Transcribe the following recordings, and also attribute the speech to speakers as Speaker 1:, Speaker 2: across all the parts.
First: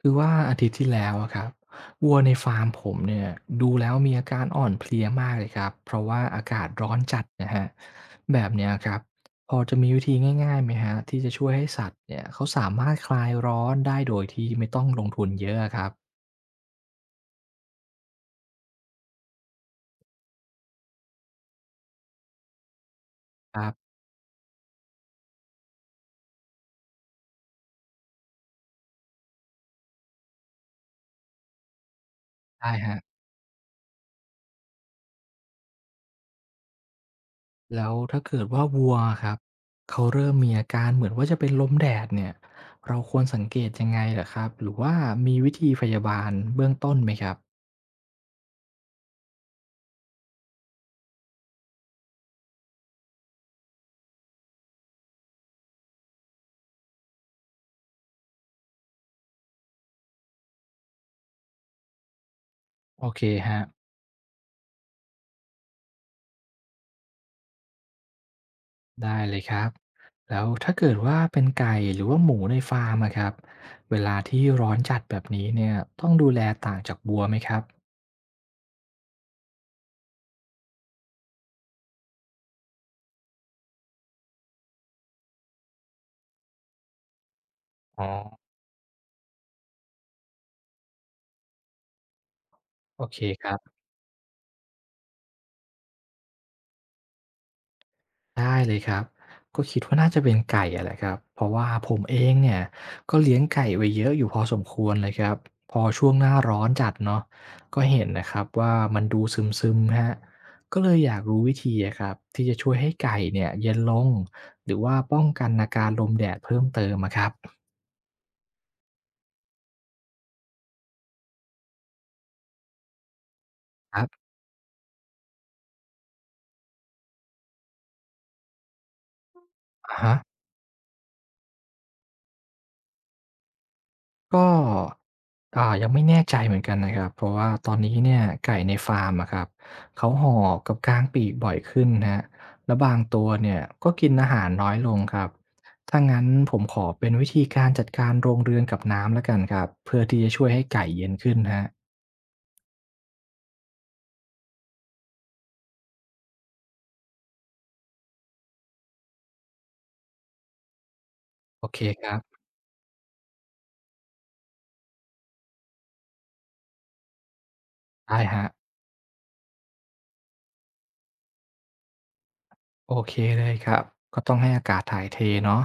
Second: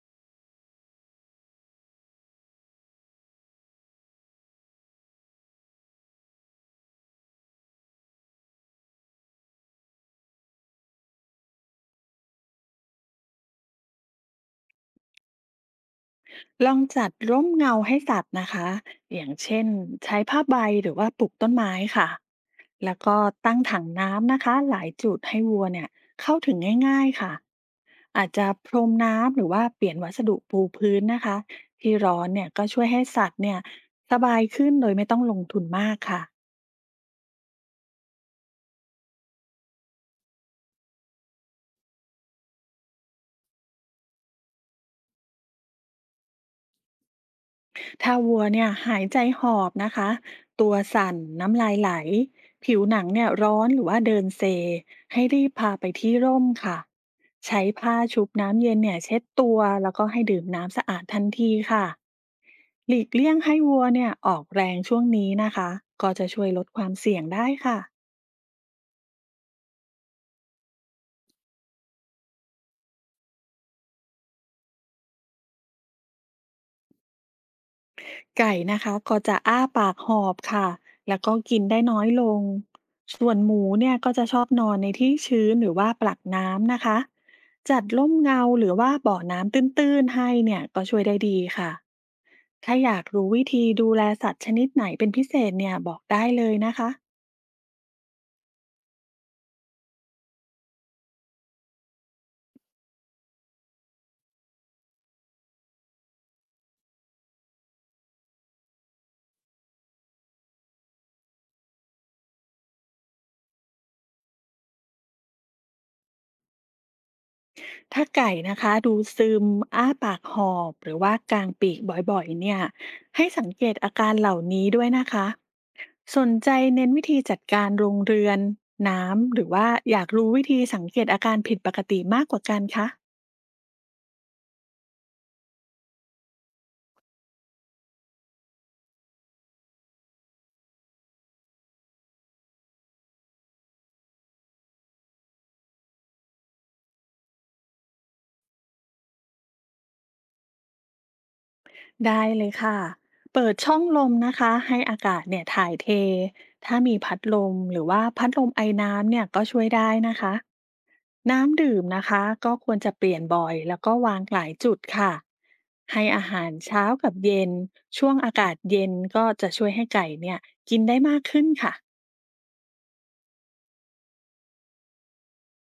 Speaker 1: คือว่าอาทิตย์ที่แล้วอะครับวัวในฟาร์มผมเนี่ยดูแล้วมีอาการอ่อนเพลียมากเลยครับเพราะว่าอากาศร้อนจัดนะฮะแบบเนี้ยครับพอจะมีวิธีง่ายๆไหมฮะที่จะช่วยให้สัตว์เนี่ยเขาสามารถคลายร้อนได้โดยที่ไม่ต้องลงทุนเยอะอะครับ
Speaker 2: ลองจัดร่มเงาให้สัตว์นะคะ อย่างเช่นใช้ผ้าใบหรือว่าปลูกต้นไม้ค่ะ แล้วก็ตั้
Speaker 1: ค
Speaker 2: ง
Speaker 1: รั
Speaker 2: ถัง
Speaker 1: บ
Speaker 2: น้ำนะคะหลายจุดให้วัวเนี่ยเข้าถึงง่ายๆค่ะ อาจจะพรมน้ำหรือว่าเปลี่ยนวัสดุปูพื้นนะคะที่ร้อนเนี่ยก็
Speaker 1: ได้
Speaker 2: ช่วย
Speaker 1: ฮะ
Speaker 2: ให้สัตว์เนี่ยสบายขึ้นโดยไม่ต้องลงทุนมากค่ะ
Speaker 1: แล้วถ้าเกิดว่าวัวครับเขาเริ่มมีอาการเหมือนว่าจะเป็นลมแดดเนี่ยเราควรสังเกตยังไงเหรอครับหรือว่ามีวิธีพยาบาลเบื้องต้นไหมครับ
Speaker 2: ถ้าวัวเนี่ยหายใจหอบนะคะตัวสั่นน้ำลายไหลผิวหนังเนี่ยร้อนหรือว่าเดินเซให้รีบพาไปที่ร่มค่ะใช้ผ้าชุบน้ำเย็นเนี่ยเช็ดตัวแล้วก็ให้ดื่มน้ำสะอาดทันทีค่ะหลี
Speaker 1: โอ
Speaker 2: ก
Speaker 1: เค
Speaker 2: เลี่ยงให้
Speaker 1: ฮะ
Speaker 2: วัวเนี่ยออกแรงช่วงนี้นะคะก็จะช่วยลดความเสี่ยงได้ค่ะ
Speaker 1: ได้เลยครับแล้วถ้าเกิดว่าเป็นไก่หรือว่าหมูในฟาร์มอะครับเวลาที่ร้อนจัดแบบนี้เนี่ยต้องดูแลต่างจากวัวไหมครับ
Speaker 2: ไก่นะคะก็จะอ้าปากหอบค่ะแล้วก็กินได้น้อยลงส่วนหมูเนี่ยก็จะชอบนอนในที่ชื้นหรือว่าปลักน้ำนะคะจัด
Speaker 1: อ๋อ
Speaker 2: ร่มเงาหรือว่าบ่อน้ำตื้นๆให้เนี่ยก็ช่วยได้ดีค่ะถ้าอยา
Speaker 1: โอ
Speaker 2: ก
Speaker 1: เค
Speaker 2: รู้
Speaker 1: ค
Speaker 2: วิ
Speaker 1: รั
Speaker 2: ธี
Speaker 1: บ
Speaker 2: ดูแลสัตว์ชนิดไหนเป็นพิเศษเนี่ยบอกได้เลยนะคะ
Speaker 1: ได้เลยครับก็คิดว่าน่าจะเป็นไก่อะแหละครับเพราะว่าผมเองเนี่ยก็เลี้ยงไก่ไว้เยอะอยู่พอสมควรเลยครับพอช่วงหน้าร้อนจัดเนาะก็เห็นนะครับว่ามันดูซึมๆฮะก็เลยอยากรู้วิธีอะครับที่จะช่วยให้ไก่เนี่ยเย็นลงหรือว่าป้องกันอาการลมแดดเพิ่มเติมอะครับ
Speaker 2: ถ้าไก่นะคะดูซึมอ้าปากหอบหรือว่ากางปีกบ่อยๆเนี่ยให้สังเกตอา
Speaker 1: ครั
Speaker 2: การ
Speaker 1: บ
Speaker 2: เหล่านี้ด้วยนะคะสนใจเน้นวิธีจัดการโรงเรือนน้ำหรือว่าอ
Speaker 1: อะ
Speaker 2: ยาก
Speaker 1: ฮะ
Speaker 2: รู้วิธีสังเกตอาการผิดปกติมากกว่ากันคะ
Speaker 1: ก็ยังไม่แน่ใจเหมือนกันนะครับเพราะว่าตอนนี้เนี่ยไก่ในฟาร์มอะครับเขาหอบกับกางปีกบ่อยขึ้นครับแล้วบางตัวเนี่ยก็กินอาหารน้อยลงครับถ้างั้นผมขอเป็นวิธีการจัดการโรงเรือนกับน้ำแล้วกันครับเพื่อที่จะช่วยให้ไก่เย็นขึ้นครับ
Speaker 2: ได้เลยค่ะเปิดช่องลมนะคะให้อากาศเนี่ยถ่ายเทถ้ามีพัดลมหรือว่าพัดลมไอน้ำเนี่ยก็ช่วยได้นะคะ น้ำ
Speaker 1: โอ
Speaker 2: ดื่
Speaker 1: เค
Speaker 2: ม
Speaker 1: ค
Speaker 2: นะ
Speaker 1: รับ
Speaker 2: คะก็ควรจะเปลี่ยนบ่อยแล้วก็วางหลายจุดค่ะให้อาหารเช้ากับเย็นช่วง
Speaker 1: ได้
Speaker 2: อา
Speaker 1: ครับ
Speaker 2: กาศเย็นก็จะช่วยให้ไก่เนี่ยกินได้มากขึ้นค่ะ
Speaker 1: โอเคเลยครับก็ต้องให้อากาศถ่ายเทเนาะ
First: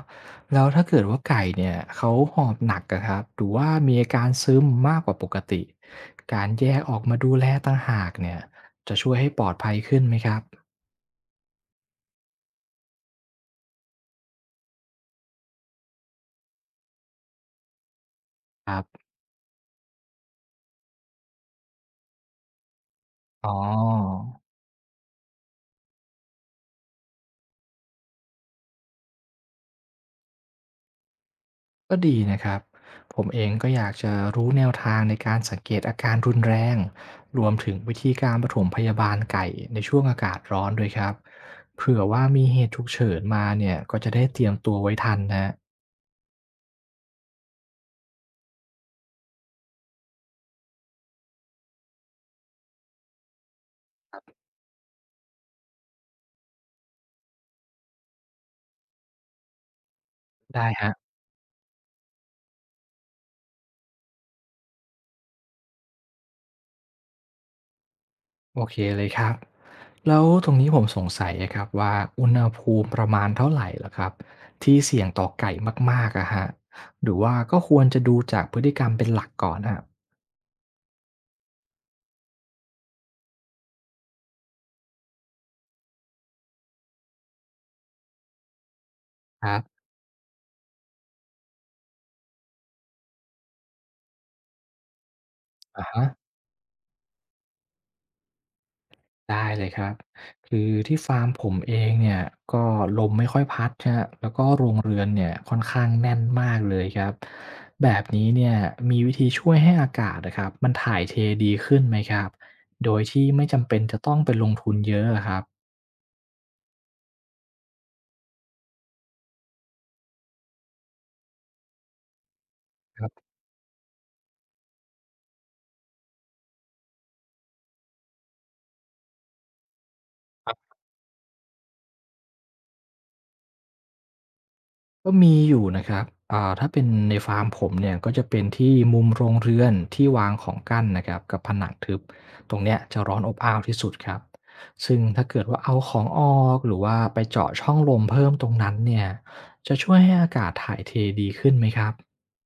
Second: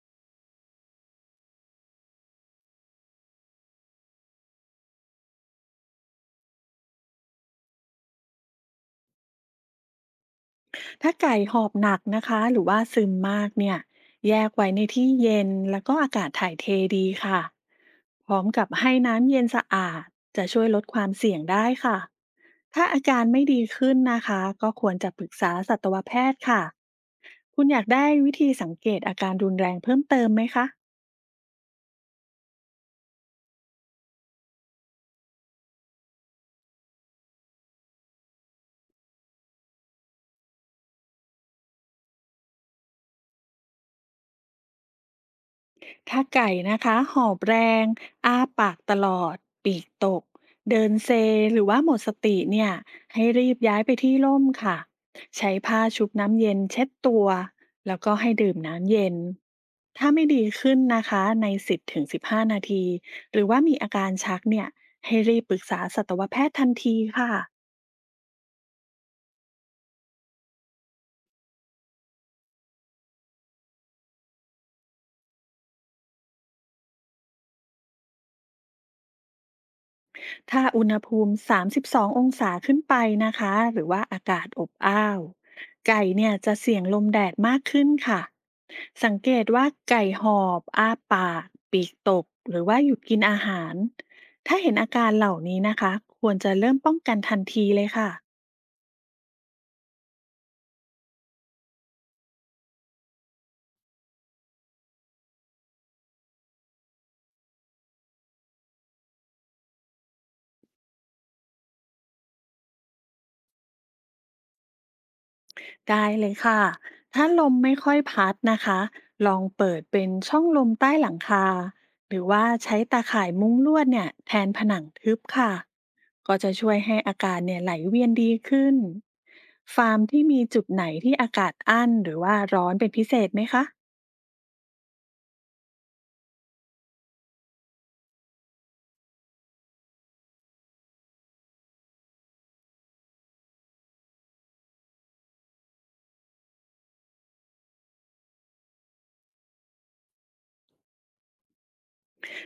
Speaker 1: แล้วถ้าเกิดว่าไก่เนี่ยเขาหอบหนักอะครับหรือว่ามีอาการซึมมากกว่าปกติการแยกออกมาดูแลต่างหากเนี่ยจะช่วยให้ปลอดภัยขึ้นไหมครับ
Speaker 2: ถ้าไก่หอบหนักนะคะหรือว่าซึมมากเนี่ยแยกไว้ในที่เย็นแล้วก็อากาศถ่ายเทดีค่ะพร้อมกับ
Speaker 1: ครับ
Speaker 2: ให้น้ำเย็นสะอาดจะช่วยลดความเสี่ยงได้ค่ะ ถ้าอาการไม่
Speaker 1: อ๋อ
Speaker 2: ดีขึ้นนะคะก็ควรจะปรึกษาสัตวแพทย์ค่ะคุณอยากได้วิธีสังเกตอาการรุนแรงเพิ่มเติมไหมคะ
Speaker 1: ก็ดีนะครับผมเองก็อยากจะรู้แนวทางในการสังเกตอาการรุนแรงรวมถึงวิธีการปฐมพยาบาลไก่ในช่วงอากาศร้อนด้วยครับเผื่อว่ามีเหตุฉุกเฉินมาเนี่ยก็จะได้เตรียมตัวไว้ทันนะ
Speaker 2: ถ้าไก่นะคะหอบแรงอ้าปากตลอดปีกตกเดินเซหรือว่าหมดสติเนี่ยให้รีบย้ายไปที่ร่มค่ะใช้ผ้าชุบน้ำเย็นเช็ดตัวแล้วก็ให้ดื่มน้ำเย็นถ้าไม่ดี
Speaker 1: ได้
Speaker 2: ขึ้น
Speaker 1: ฮะ
Speaker 2: นะคะใน10-15นาทีหรือว่ามีอาการชักเนี่ยให้รีบปรึกษาสัตวแพทย์ทันทีค่ะ
Speaker 1: โอเคเลยครับแล้วตรงนี้ผมสงสัยอะครับว่าอุณหภูมิประมาณเท่าไหร่เหรอครับที่เสี่ยงต่อไก่มากๆอะฮะหรือว่าก็ควรจะดูจากพฤติกรรมเป็นหลักก่อนอะ
Speaker 2: ถ้าอุณหภูมิ32ององศาขึ้นไปนะคะ หรือว่าอากาศอบอ้าว ไก่เนี่ยจะเสี่ยงลมแดดมากขึ้นค่ะ สังเก
Speaker 1: ค
Speaker 2: ต
Speaker 1: รั
Speaker 2: ว่า
Speaker 1: บ
Speaker 2: ไก่หอบอ้าปากปีกตก หรือว่าหยุดกินอาหาร ถ้าเห็นอาการเหล่านี้นะ
Speaker 1: อะ
Speaker 2: คะ
Speaker 1: ฮะ
Speaker 2: ควรจะเริ่มป้องกันทันทีเลยค่ะ
Speaker 1: ได้เลยครับคือที่ฟาร์มผมเองเนี่ยก็ลมไม่ค่อยพัดครแล้วก็โรงเรือนเนี่ยค่อนข้างแน่นมากเลยครับแบบนี้เนี่ยมีวิธีช่วยให้อากาศนะครับมันถ่ายเทดีขึ้นไหมครับโดยที่ไม่จำเป็นจะต้องไปลงทุนเยอะอะครับ
Speaker 2: ได้เลยค่ะ ถ้าลมไม่ค่อยพัดนะคะ ลองเปิดเป็นช่องลมใต้หลังคา หรือว่าใช้
Speaker 1: ค
Speaker 2: ตา
Speaker 1: รั
Speaker 2: ข่า
Speaker 1: บ
Speaker 2: ยมุ้งลวดเนี่ยแทนผนังทึบค่ะ ก็จะช่วยให้อากาศเนี่ยไหลเวียนดีขึ้น ฟาร์มที่มีจุดไหนที่อากาศอั้นหรือว่าร้อนเป็นพิเศษไหมคะ
Speaker 1: ก็มีอยู่นะครับถ้าเป็นในฟาร์มผมเนี่ย ก็จะเป็นที่มุมโรงเรือนที่วางของกั้นนะครับกับผนังทึบตรงเนี้ยจะร้อนอบอ้าวที่สุดครับซึ่งถ้าเกิดว่าเอาของออกหรือว่าไปเจาะช่องลมเพิ่มตรงนั้นเนี่ยจะช่วยให้อากาศถ่ายเทดีขึ้นไหมครับ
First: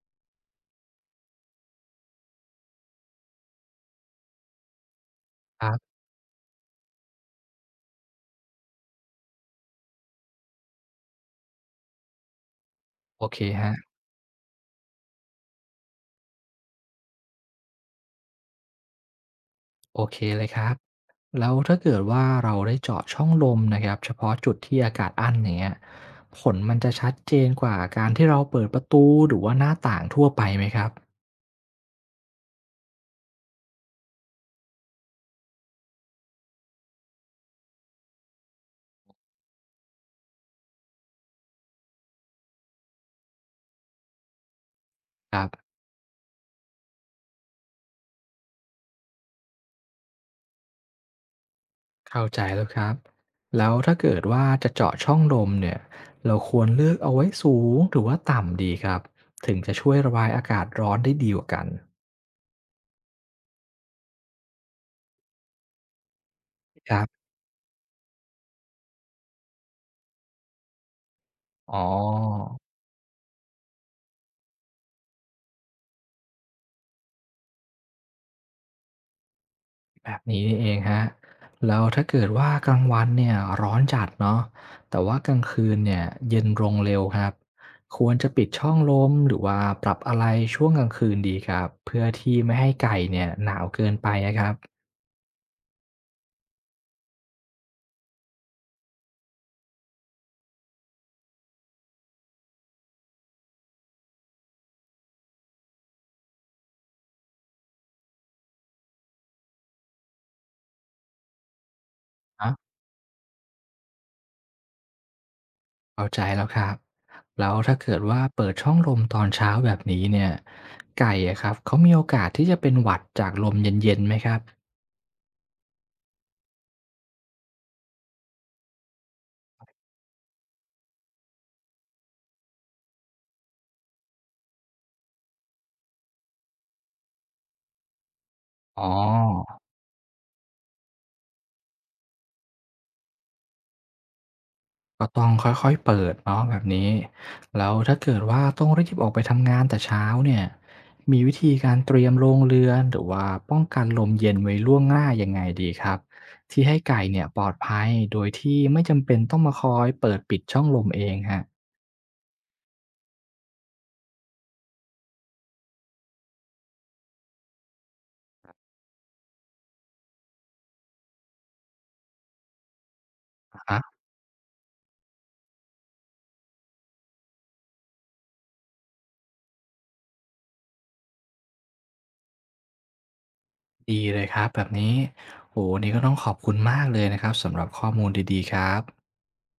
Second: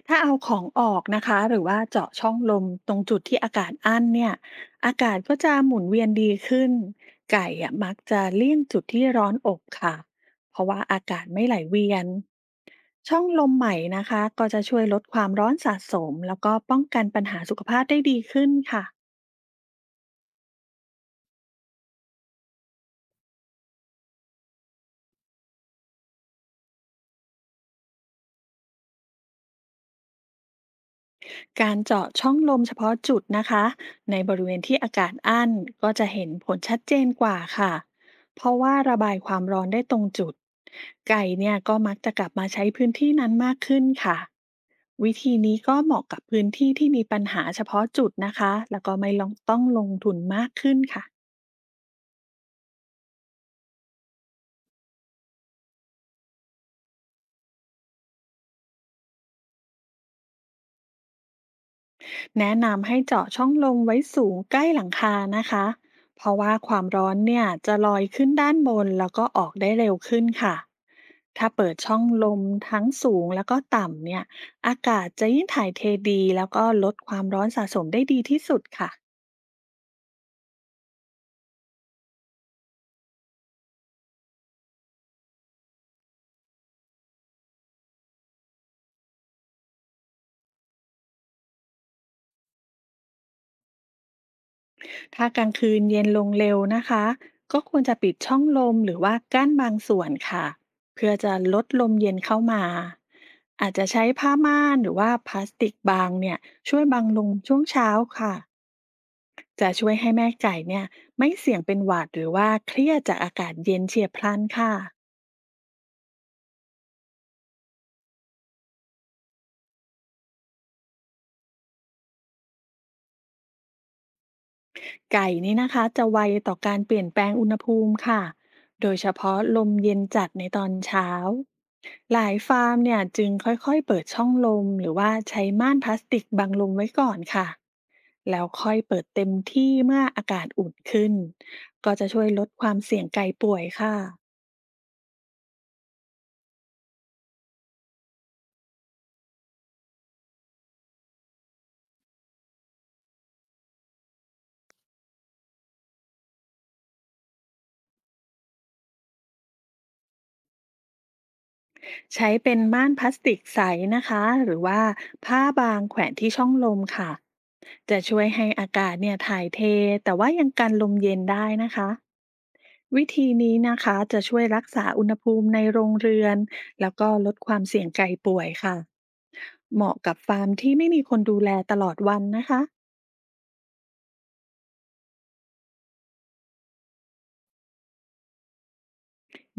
Speaker 2: ถ้าเอาของออกนะคะหรือว่าเจาะช่องลมตรงจุดที่อากาศอั้นเนี่ยอากาศก็จะ
Speaker 1: ค
Speaker 2: ห
Speaker 1: รั
Speaker 2: มุน
Speaker 1: บ
Speaker 2: เวียนดีขึ้นไก่อะมักจะเลี่ยงจุดที่ร้อนอบค่ะเพราะว่าอากาศไม่ไหลเวียนช่อ
Speaker 1: โอ
Speaker 2: ง
Speaker 1: เค
Speaker 2: ลม
Speaker 1: ค
Speaker 2: ให
Speaker 1: รั
Speaker 2: ม่
Speaker 1: บ
Speaker 2: นะคะก็จะช่วยลดความร้อนสะสมแล้วก็ป้องกันปัญหาสุขภาพได้ดีขึ้นค่ะ
Speaker 1: โอเคเลยครับแล้วถ้าเกิดว่าเราได้เจาะช่องลมนะครับ เฉพาะจุดที่อากาศอั้นอย่างเงี้ยผลมันจะชัดเจนกว่าการที่เราเปิดประตูหรือว่าหน้าต่างทั่วไปไหมครับ
Speaker 2: การเจาะช่องลมเฉพาะจุดนะคะในบริเวณที่อากาศอั้นก็จะเห็นผลชัดเจนกว่าค่ะเพราะว่าระบายความร้อนได้ตรงจุดไก่เนี่ยก็มักจะกลับมาใช้พื้นที่นั้นมากขึ้นค่ะวิธี
Speaker 1: ครั
Speaker 2: นี้
Speaker 1: บ
Speaker 2: ก็เหมาะกับพื้นที่ที่มีปัญหาเฉพาะจุดนะคะแล้วก็ไม่ลองต้องลงทุนมากขึ้นค่ะ
Speaker 1: เข้าใจแล้วครับแล้วถ้าเกิดว่าจะเจาะช่องลมเนี่ยเราควรเลือกเอาไว้สูงหรือว่าต่ำดีครับถึงจะช่วยระบายอากาศร้อนได้ดีกว่ากัน
Speaker 2: แนะนำให้เจาะช่องลมไว้สูงใกล้หลังคานะคะ เพราะว่าความ
Speaker 1: ครั
Speaker 2: ร้อน
Speaker 1: บ
Speaker 2: เนี่ยจะลอยขึ้นด้านบนแล้วก็ออกได้เร็วขึ้นค่ะ ถ้าเปิ
Speaker 1: อ๋
Speaker 2: ด
Speaker 1: อ
Speaker 2: ช่องลมทั้งสูงแล้วก็ต่ำเนี่ย อากาศจะยิ่งถ่ายเทดีแล้วก็ลดความร้อนสะสมได้ดีที่สุดค่ะ
Speaker 1: แบบนี้นี่เองฮะแล้วถ้าเกิดว่ากลางวันเนี่ยร้อนจัดเนาะแต่ว่ากลางคืนเนี่ยเย็นลงเร็วครับควรจะปิดช่องลมหรือว่าปรับอะไรช่วงกลางคืนดีครับเพื่อที่ไม่ให้ไก่เนี่ยหนาวเกินไปนะครับ
Speaker 2: ถ้ากลางคืนเย็นลงเร็วนะคะก็ควรจะปิดช่องลมหรือว่ากั้นบางส่วนค่ะเพื่อจะลดลมเย็นเข้ามาอาจจะใช้ผ้าม่านหรือว่าพลาสติกบางเนี่ยช่วยบังลมช่วงเช้าค่ะจะช่วยให้แม่ไก่เนี่ยไม่เสี่ยงเป็นหวัดหรือว่าเครียดจากอากาศเย็นเฉียบพลันค่ะ
Speaker 1: เข้าใจแล้วครับแล้วถ้าเกิดว่าเปิดช่องลมตอนเช้าแบบนี้เนี่ยไก่อะครับเขามีโอกาสที่จะเป็นหวัดจากลมเย็นๆไหมครับ
Speaker 2: ไก่นี่นะคะจะไวต่อการเปลี่ยนแปลงอุณหภูมิค่ะโดยเฉพาะลมเย็นจัดในตอนเช้า หลายฟาร์มเนี่ยจึงค่อยๆเปิดช่องลมหรือว่าใช้ม่านพลาสติกบังลมไว้ก่อนค่ะแล้วค่อย
Speaker 1: อ๋อ
Speaker 2: เปิดเต็มที่เมื่ออากาศอุ่นขึ้นก็จะช่วยลดความเสี่ยงไก่ป่วยค่ะ
Speaker 1: ก็ต้องค่อยๆเปิดเนาะแบบนี้แล้วถ้าเกิดว่าต้องรีบออกไปทำงานแต่เช้าเนี่ยมีวิธีการเตรียมโรงเรือนหรือว่าป้องกันลมเย็นไว้ล่วงหน้ายังไงดีครับที่ให้ไก่เนี่ยปลอดภัยโดยที่ไม่จำเป็นต้องมาคอยเปิดปิดช่องลมเอง
Speaker 2: ใช้เป็นม่านพลาสติกใสนะคะหรือว่าผ้าบางแขวนที่ช่องลมค่ะจะช่วยให้อากาศเนี่ยถ่ายเทแต่ว่ายังกันลมเย็นได้นะคะวิธี
Speaker 1: อ
Speaker 2: นี้นะ
Speaker 1: ฮะ
Speaker 2: คะจะช่วยรักษาอุณหภูมิในโรงเรือนแล้วก็ลดความเสี่ยงไก่ป่วยค่ะ เหมาะกับฟาร์มที่ไม่มีคนดูแลตลอดวันนะคะ
Speaker 1: ดีเลยครับแบบนี้โอ้โฮวันนี้ก็ต้องขอบคุณมากเลยนะครับสำหรับข้อมูลดีๆครับ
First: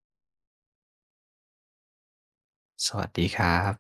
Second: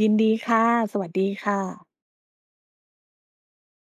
Speaker 2: ยินดีค่ะสวัสดีค่ะ
Speaker 1: สวัสดีครับ